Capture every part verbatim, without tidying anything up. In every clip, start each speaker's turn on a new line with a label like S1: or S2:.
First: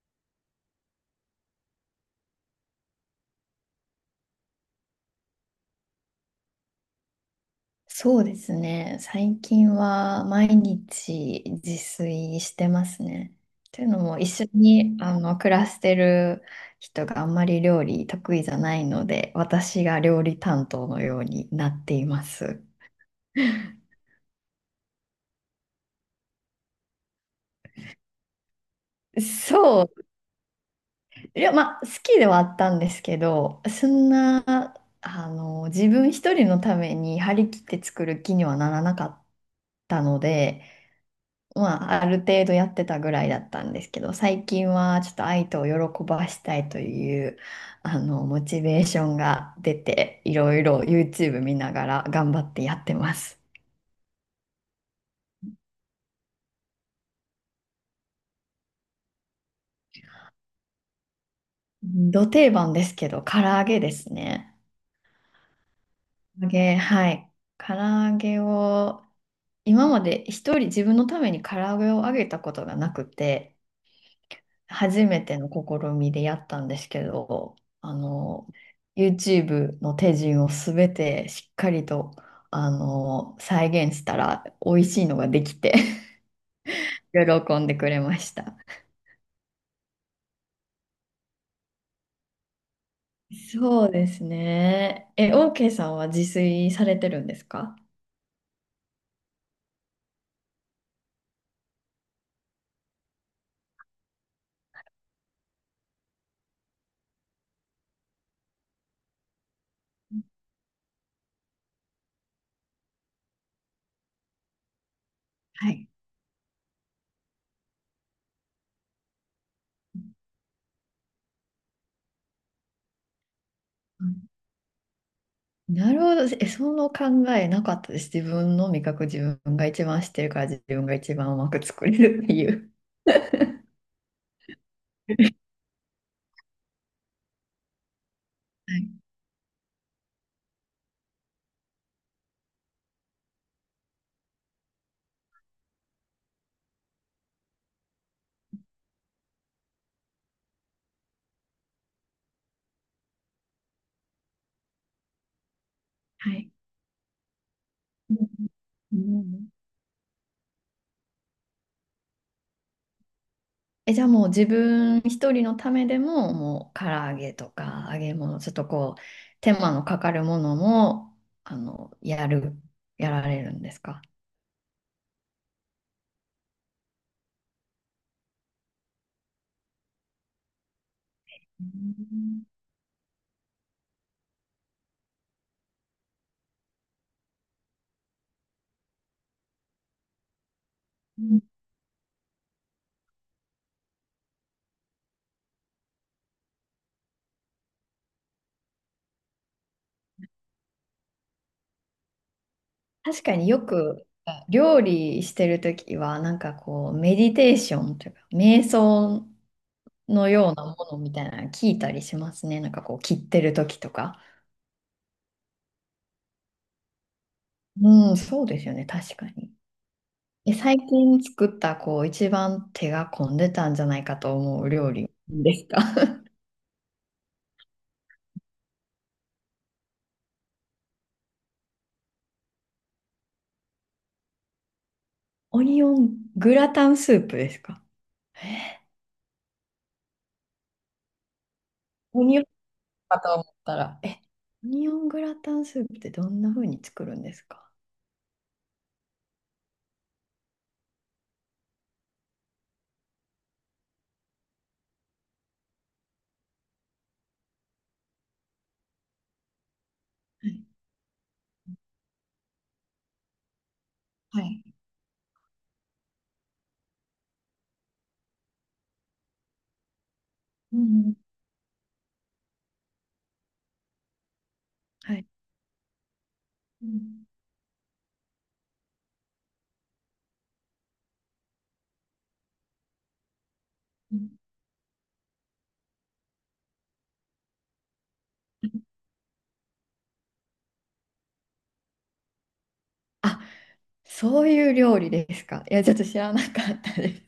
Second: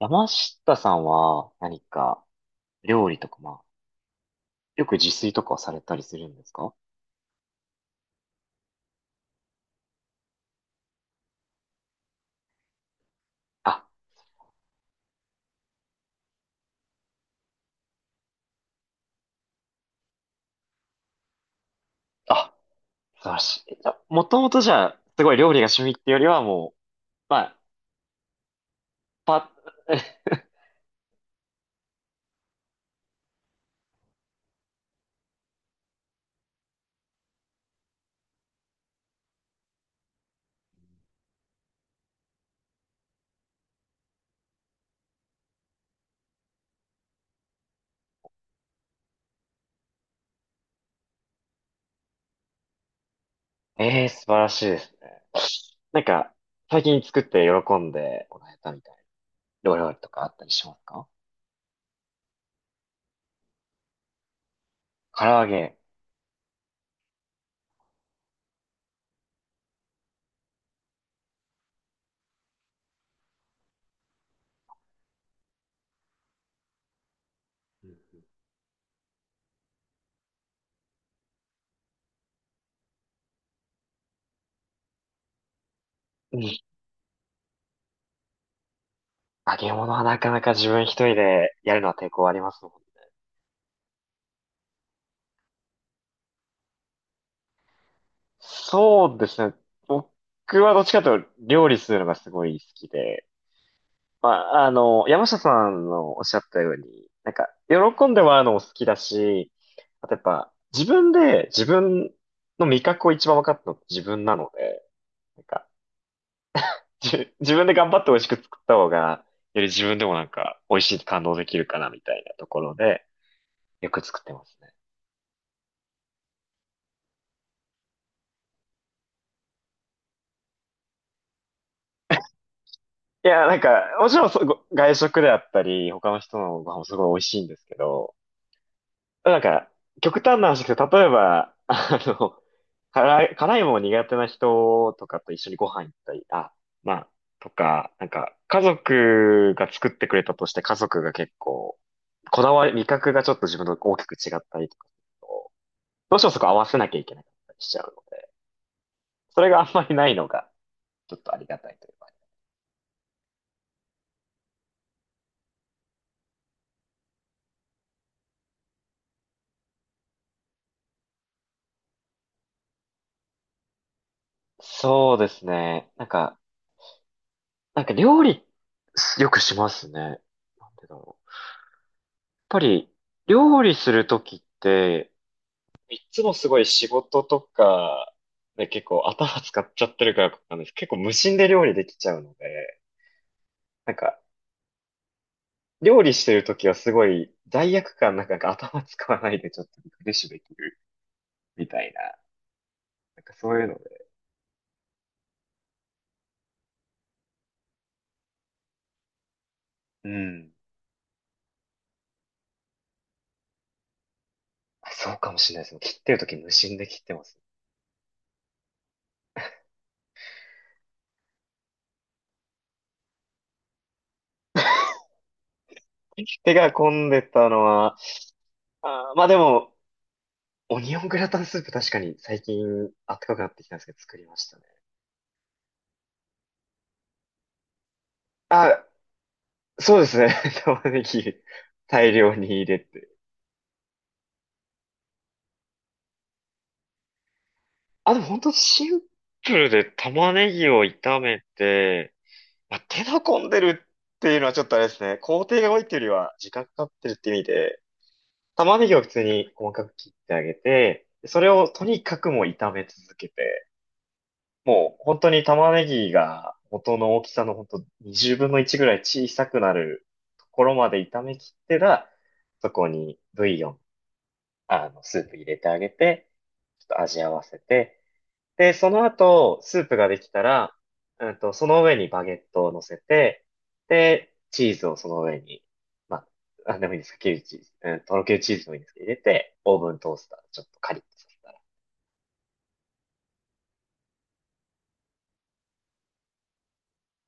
S1: 山下さんは何か料理とか、まあ、よく自炊とかをされたりするんですか？
S2: そうですね。最近は毎日自炊してますね。
S1: あ、
S2: というのも一緒にあの暮らしてる人があんまり料理得意じゃないので、私が料理担当のようになっていま
S1: あ、
S2: す。
S1: 素晴らしい。じゃ、もともとじゃあ、すごい料理が趣味ってよりはもう、まあ、パッ、
S2: そう。いや、まあ、好きではあったんですけど、そんな、あの、自分一人のために張り切って作る気にはならなかったので、まあ、ある程度やってたぐらいだったんですけど、最近はちょっと愛とを喜ばしたいという、あの、モチベーションが出て、いろいろ YouTube 見ながら頑張ってやってます。
S1: ええー、素晴らしいですね。なんか、最近作って喜んでもらえたみたいなお料理とかあったりしますか？
S2: ど定番ですけど、唐揚げですね。
S1: 唐揚げ。
S2: 唐揚げ、はい。唐揚げを、今まで一人自分のために唐揚げを揚げたことがなくて、初めての試みでやったんですけど、あ
S1: う
S2: の、YouTube の手順をすべてしっかりと、あの、再現したら美味しいのができて
S1: ん。
S2: 喜んでくれました。
S1: 揚げ物はなかなか自分一人でやるのは抵抗ありますもんね。
S2: そうですね。え、OK さんは自炊されてるんですか？
S1: そうですね。僕はどっちかというと料理するのがすごい好きで、まあ、あの、山下さんのおっしゃったように、なんか、喜んでもらうのも好きだし、あとやっぱ、自分で自分の味覚を一番分かったのって自分なので、なんか、
S2: はい。
S1: じ自分で頑張って美味しく作った方が、より自分でもなんか、美味しいって感動できるかなみたいなところで、よく
S2: う
S1: 作っ
S2: ん、
S1: てますね。
S2: なるほど。え、その考えなかったです。自分の味覚、自分が一番知ってるから自分が一番うまく作れるっていう。
S1: いや、なんか、もちろんそご外食であ ったり、他の人のご飯もすごい美味しいんですけど、
S2: はい。
S1: なんか、極端な話ですけど、例えば、あの、辛い、辛いもの苦手な人とかと一緒にご飯行ったり、あ、まあ、とか、なんか、家族が作ってくれたとして、家族が結構、こだわり、味覚がちょっと自分と大きく違ったりとかすると、どうして
S2: は
S1: もそこ
S2: い。
S1: 合わせなきゃいけなかったりしちゃうの
S2: う
S1: で、
S2: ん、う
S1: そ
S2: ん、
S1: れがあんまりないのが、ちょっとありがたいというか。
S2: え、じゃあもう自分一人のためでも、もう唐揚げとか揚げ物、ちょっとこう、手間のかかるものも、あの、やる、やられるんですか？
S1: そうですね。なんか、なんか料理、よくしますね。なんでだろう。やっ
S2: う
S1: ぱり、料理するときって、いつもすごい仕事とかで結構頭使っちゃってるからなんです。結構無心で
S2: ん、
S1: 料理できちゃうので、なんか料理してるときはすごい罪悪感なんかなんか頭使わないでちょっとリフレッシュできるみたいな、な
S2: 確
S1: んか
S2: かに
S1: そう
S2: よ
S1: いうので。
S2: く料理してるときは、なんかこう、メディテーションというか、瞑想
S1: う
S2: のよ
S1: ん。
S2: うなものみたいなの聞いたりしますね。なんかこう、切ってるときとか。
S1: あそうかもしれないです。切ってるとき無心で切ってます。
S2: うん、そうですよね、確かに。え、最近作ったこう一番手が込んでたんじゃないかと思う 料理ですか？
S1: 手が込んでたのは、あーまあでも、オニオングラタンスープ確かに最近暖かくなってきたんですけど作りましたね。
S2: オニオングラタンスープですか？え、
S1: あ、そうですね。玉ねぎ大
S2: オ
S1: 量
S2: ニオン
S1: に入れて。
S2: かと思ったら、え、オニオングラタンスープってどんな風に作るんですか？
S1: あ、でも本当シンプルで玉ねぎを炒めて、まあ、手の込んでるっていうのはちょっとあれですね。工程が多いっていうよりは時間かかってるって意味で、玉ねぎを普通に細かく切ってあ
S2: は
S1: げ
S2: い。
S1: て、それをとにかくもう炒め続けて、
S2: はい。
S1: もう本当に玉ねぎが元の大きさの本当にじゅうぶんのいちぐらい小さくなるところ
S2: うん、
S1: まで
S2: うん。
S1: 炒め切ってら、そこにブイヨン、あの、
S2: は
S1: ス
S2: い。
S1: ープ入れてあげて、ち
S2: う
S1: ょっと味
S2: ん、
S1: 合わせて、で、その後、スープができたら、うんと、その上にバゲットを乗せて、
S2: う
S1: で、
S2: ん、
S1: チーズをその上に、まあ、なんでもいいですか、キュウリチーズ、うん、とろけるチーズもいいんですけど、入れて、オーブントースター、ちょっとカリッとさせたら。
S2: あ、そういう料理ですか。いや、ちょっと知らなかったで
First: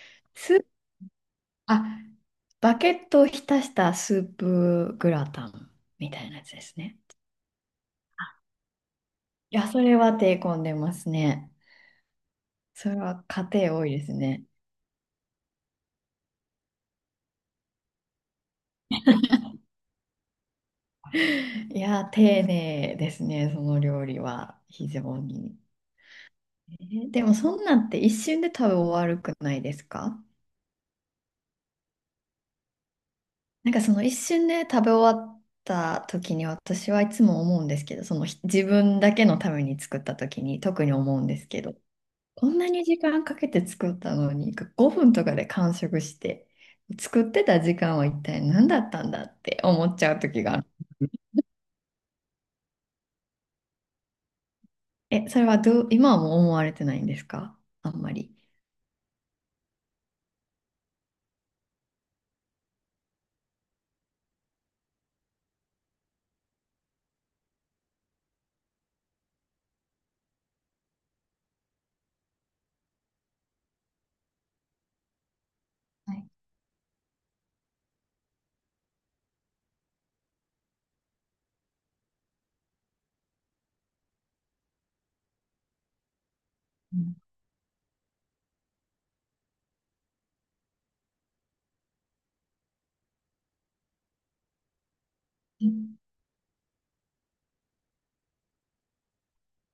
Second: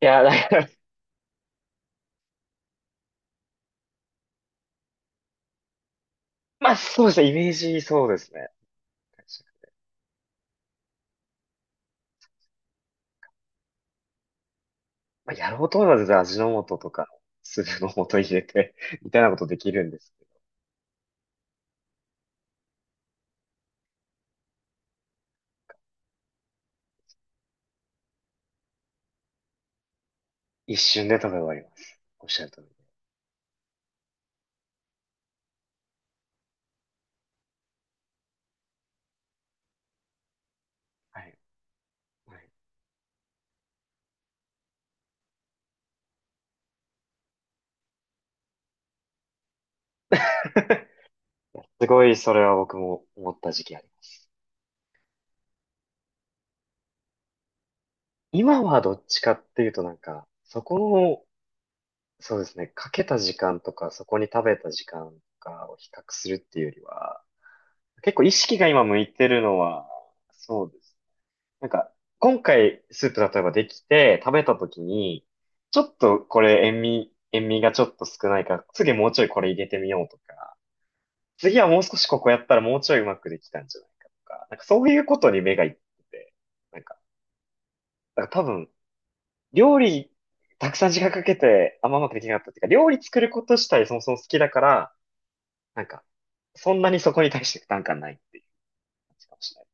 S1: いや、だか
S2: す。ス、
S1: ら、
S2: あ、バゲットを浸したスープグラタンみたいなやつ で
S1: ま
S2: す
S1: あ、
S2: ね。
S1: そうですね、イメージそうですね。
S2: いや、それは手込んでますね。それは家庭多いですね。
S1: まあ、やろうと思えば全然味の素とか、スープの素入れて、みたいなことできるんですけど、
S2: いや、丁寧ですね、その料理は、非常に。えーでも、そんなんって一瞬で食べ終わるくないですか？
S1: 一瞬で食べ終わります。おっしゃる通り。
S2: なんかその一瞬で食べ終わった時に私はいつも思うんですけど、そのひ自分だけのために作った時に特に思
S1: は
S2: うん
S1: い。
S2: ですけど、
S1: は
S2: こ
S1: い、
S2: んなに時間かけて作ったのにごふんとかで完食して、作ってた時間は一体何だったんだって思っちゃう時があ、
S1: すごい、それは僕も思った時期あります。
S2: え、それはどう、今はもう思われてないんですか、あんまり。
S1: 今はどっちかっていうとなんか、そこの、そうですね、かけた時間とか、そこに食べた時間とかを比較するっていうよりは、結構意識が今向いてるのは、そうです。なんか、今回スープ例えばできて食べた時に、ちょっ
S2: は
S1: と
S2: い、
S1: これ塩味、塩味がちょっと少ないから、次もうちょいこれ入れてみようとか、次はもう少しここやったらもうちょいうまくできたんじゃないかとか、なんかそういうことに目がいってて、なんか、
S2: う
S1: だから多分料理、たくさん時間かけて、あんまうまくできなかったっていうか、料理作ること自体そもそも好きだから、
S2: ん、
S1: なんか、そんなにそこに対して負担感ないっていう感じかもしれない。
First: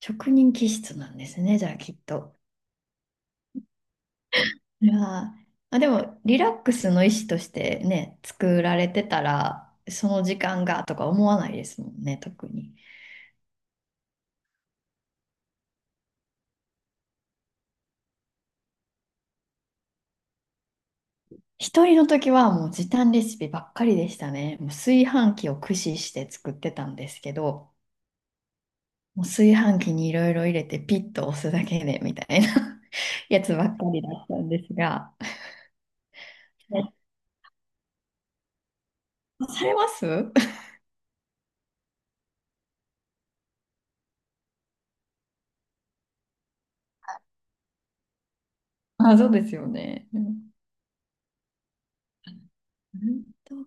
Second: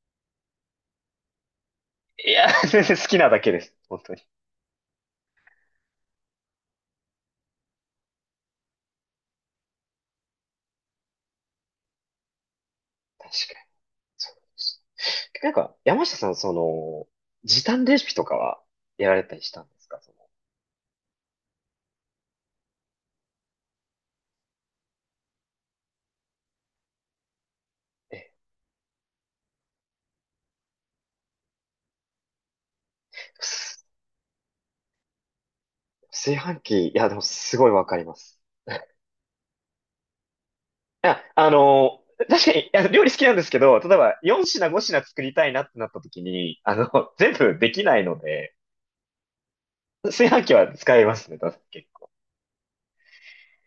S2: 職人気質なんですね、じゃあきっ
S1: い
S2: と。
S1: やー、全然好きなだけです。本当に。
S2: いやー、あ、でも、リラックスの意思としてね、作られてたら、その時間がとか思わないですもんね、特に。
S1: 確かに。そうですなんか、山下さん、その、時短レシピとかはやられたりしたんですか？その、
S2: 一人の時はもう時短レシピばっかりでしたね。もう炊飯器を駆使して作ってたんですけど、
S1: え、
S2: もう炊飯器にいろいろ入れてピッと押すだけでみたいな や
S1: す
S2: つばっかりだったんですが。
S1: 炊飯器、い
S2: え、
S1: や、でもすごいわかります。
S2: されます？
S1: いや、あの、確かに、いや、料理好きなんですけど、例えばよん品ご品作りたいなってなった時に、あの、全部できないので、
S2: あ、そうですよね。う
S1: 炊飯
S2: ん、
S1: 器は使いますね、確かに結構。
S2: うんと、い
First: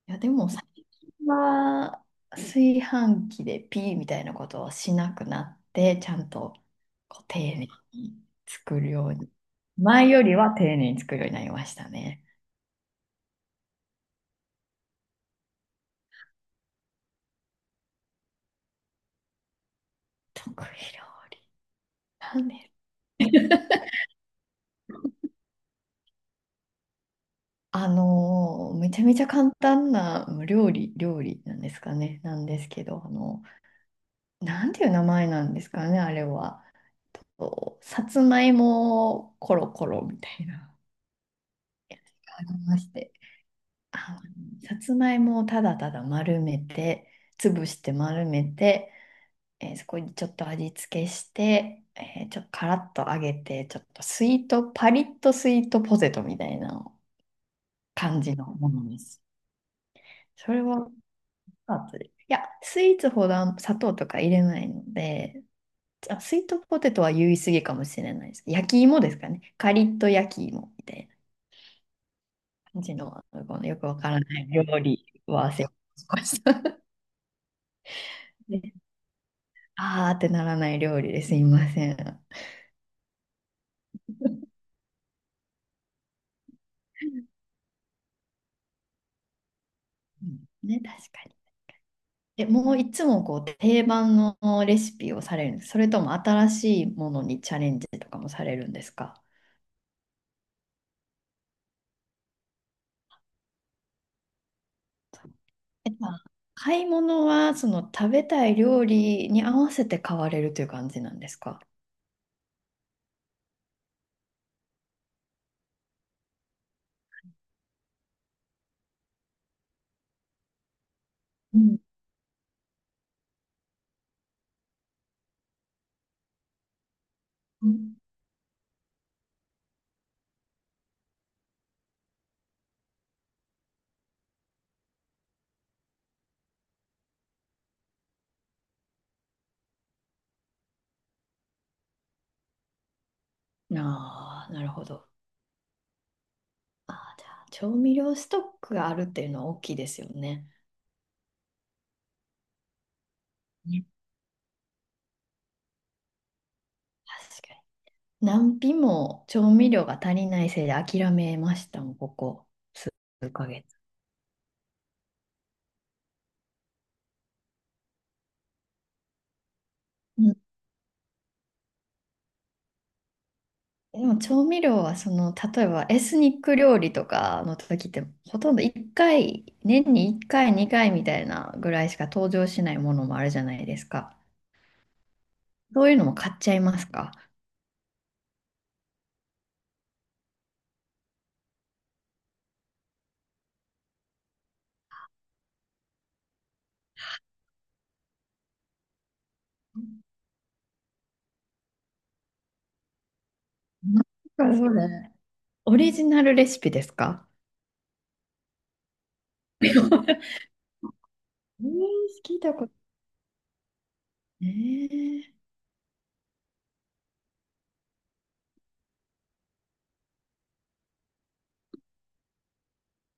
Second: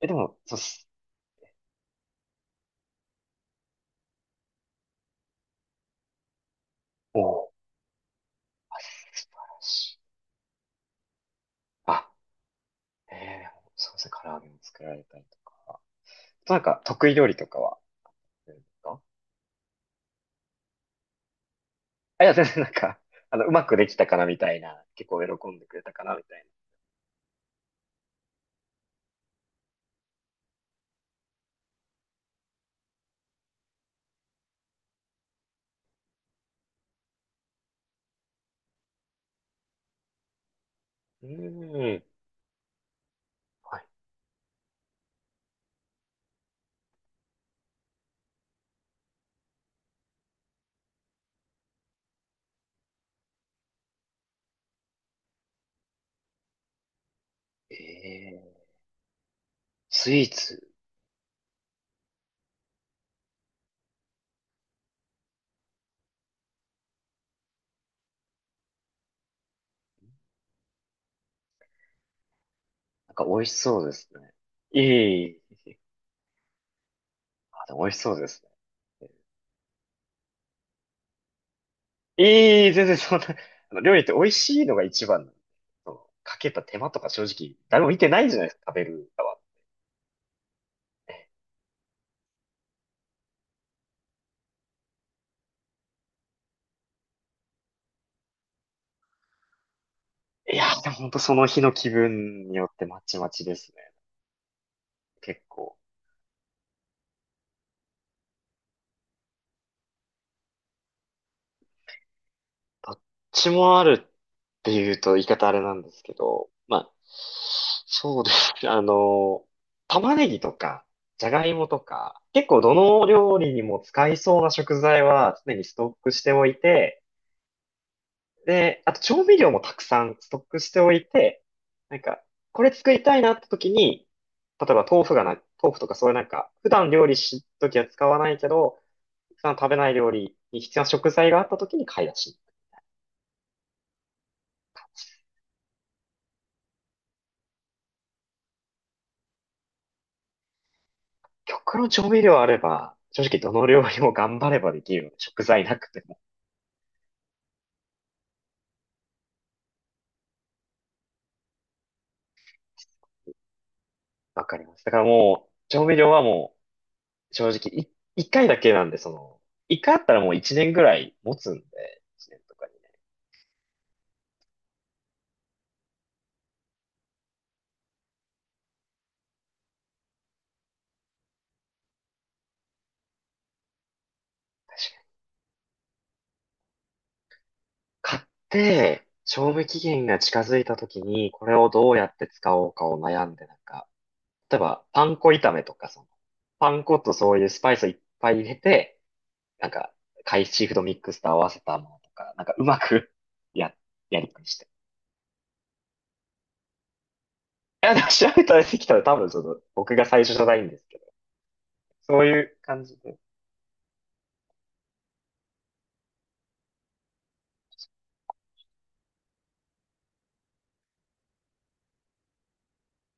S1: え、で
S2: や、で
S1: も、
S2: も
S1: そうっ
S2: 最
S1: す。
S2: 近は炊飯器でピーみたいなことをしなくなって、ちゃんと
S1: お
S2: こう丁
S1: ー、
S2: 寧に
S1: あ
S2: 作るよう
S1: 素
S2: に。
S1: 晴らしい。
S2: 前よりは丁寧に作るようになりました
S1: あ、
S2: ね。
S1: えー、そうですね、唐揚げも作られたりとか。なんか、得意料理とかはうですか？
S2: 得意料理。
S1: あ、いや、
S2: な
S1: 全
S2: ん
S1: 然な
S2: で？
S1: んか、あの、うまくでき たかなみたいな、結構喜んでくれたかなみたい
S2: あのーめちゃめちゃ簡単なまあ料理、料理なんですかね。なんですけど、あの、なんていう名前なんですかね、あれは。こうさつまいもコロコロみたいな。
S1: な。うーん。
S2: ありまして。
S1: は
S2: あ、さつまいもをただただ丸めて、潰して丸めて、えーそこにちょっと味付けして、えーちょっとカラッと揚げて、ちょっとスイート、パリッとスイートポテトみたいな感じ
S1: い。
S2: の
S1: ええ、
S2: ものです。
S1: スイー
S2: それ
S1: ツ、
S2: は、あとで、いや、スイーツほどあん砂糖とか入れないので、あ、スイートポテトは言い過ぎかもしれないです。焼き芋ですかね。カリッと焼き芋みたいな感じの、
S1: なんか美味し
S2: このよ
S1: そう
S2: く
S1: で
S2: わ
S1: す
S2: から
S1: ね。
S2: ない料理
S1: い
S2: は
S1: い。
S2: 忘れました。
S1: あ、でも美味しそうです。
S2: あーってならない料理ですいません。
S1: ええ全然そんな、あの料理って美味しいのが一番なんで、そのかけた手間とか正直、誰も見てないじゃないですか、食べる側。
S2: うんね、確かに。え、もういつもこう定番のレシピをされるんです？それとも新しいものにチャレンジとかもされるんですか？
S1: いやー、でも本当その日の気分によってまちまちですね。結構。
S2: え、まあ買い物はその食べたい料理に合わせて買われるという感じなんですか？
S1: どっちもあるっていうと言い方あれなんですけど、まあ、そうですね。あの、玉ねぎとか、じゃがい
S2: う
S1: も
S2: ん、
S1: とか、結構どの料理にも使いそうな食材は常にストックしておいて、
S2: うん、
S1: で、あと調味料もたくさんストックしておいて、なんか、これ作りたいなって時に、例えば豆腐がない、豆腐とかそういうなんか、普段料理しときは使わないけど、普段食べない料理に必要な食材があった時に買い出し。
S2: ああー、なるほど。ああ、じゃあ、調味料ストックがあるっていうのは大きいですよね。
S1: 極論調味料あれば、正直どの料
S2: ね、
S1: 理も頑張ればできるので、食材なくても
S2: 確かに。何品も調味料が足りないせいで諦めましたもん、ここ数ヶ月。
S1: わかります。だからもう、調味料はもう、正直い、一回だけなんで、その、一回あったら
S2: う
S1: もう
S2: ん、
S1: 一年ぐらい持つんで、一年とかにね。
S2: でも調味料はその、例えばエスニック料理とかの時って、ほとんどいっかい、年にいっかい、にかいみたいなぐらいしか登場しないものもあるじゃないですか。そういうのも買っちゃいますか？
S1: 買って、賞味期限が近づいた時に、これをどうやって使おうかを悩んで、なんか、例えば、パン粉炒めとか、その、パン粉とそういうスパイスをいっぱい入れて、なんか、海シーフードミックスと合わせたものとか、なんか、うまく や、
S2: なん
S1: やりくりし
S2: か
S1: て。
S2: それ。オリジナルレシピですか？
S1: いや、でも調べたらできたら多分、その、僕が最初じ ゃないんですけど、
S2: えー、
S1: そう
S2: 聞
S1: い
S2: いた
S1: う
S2: こと。
S1: 感じで。
S2: えー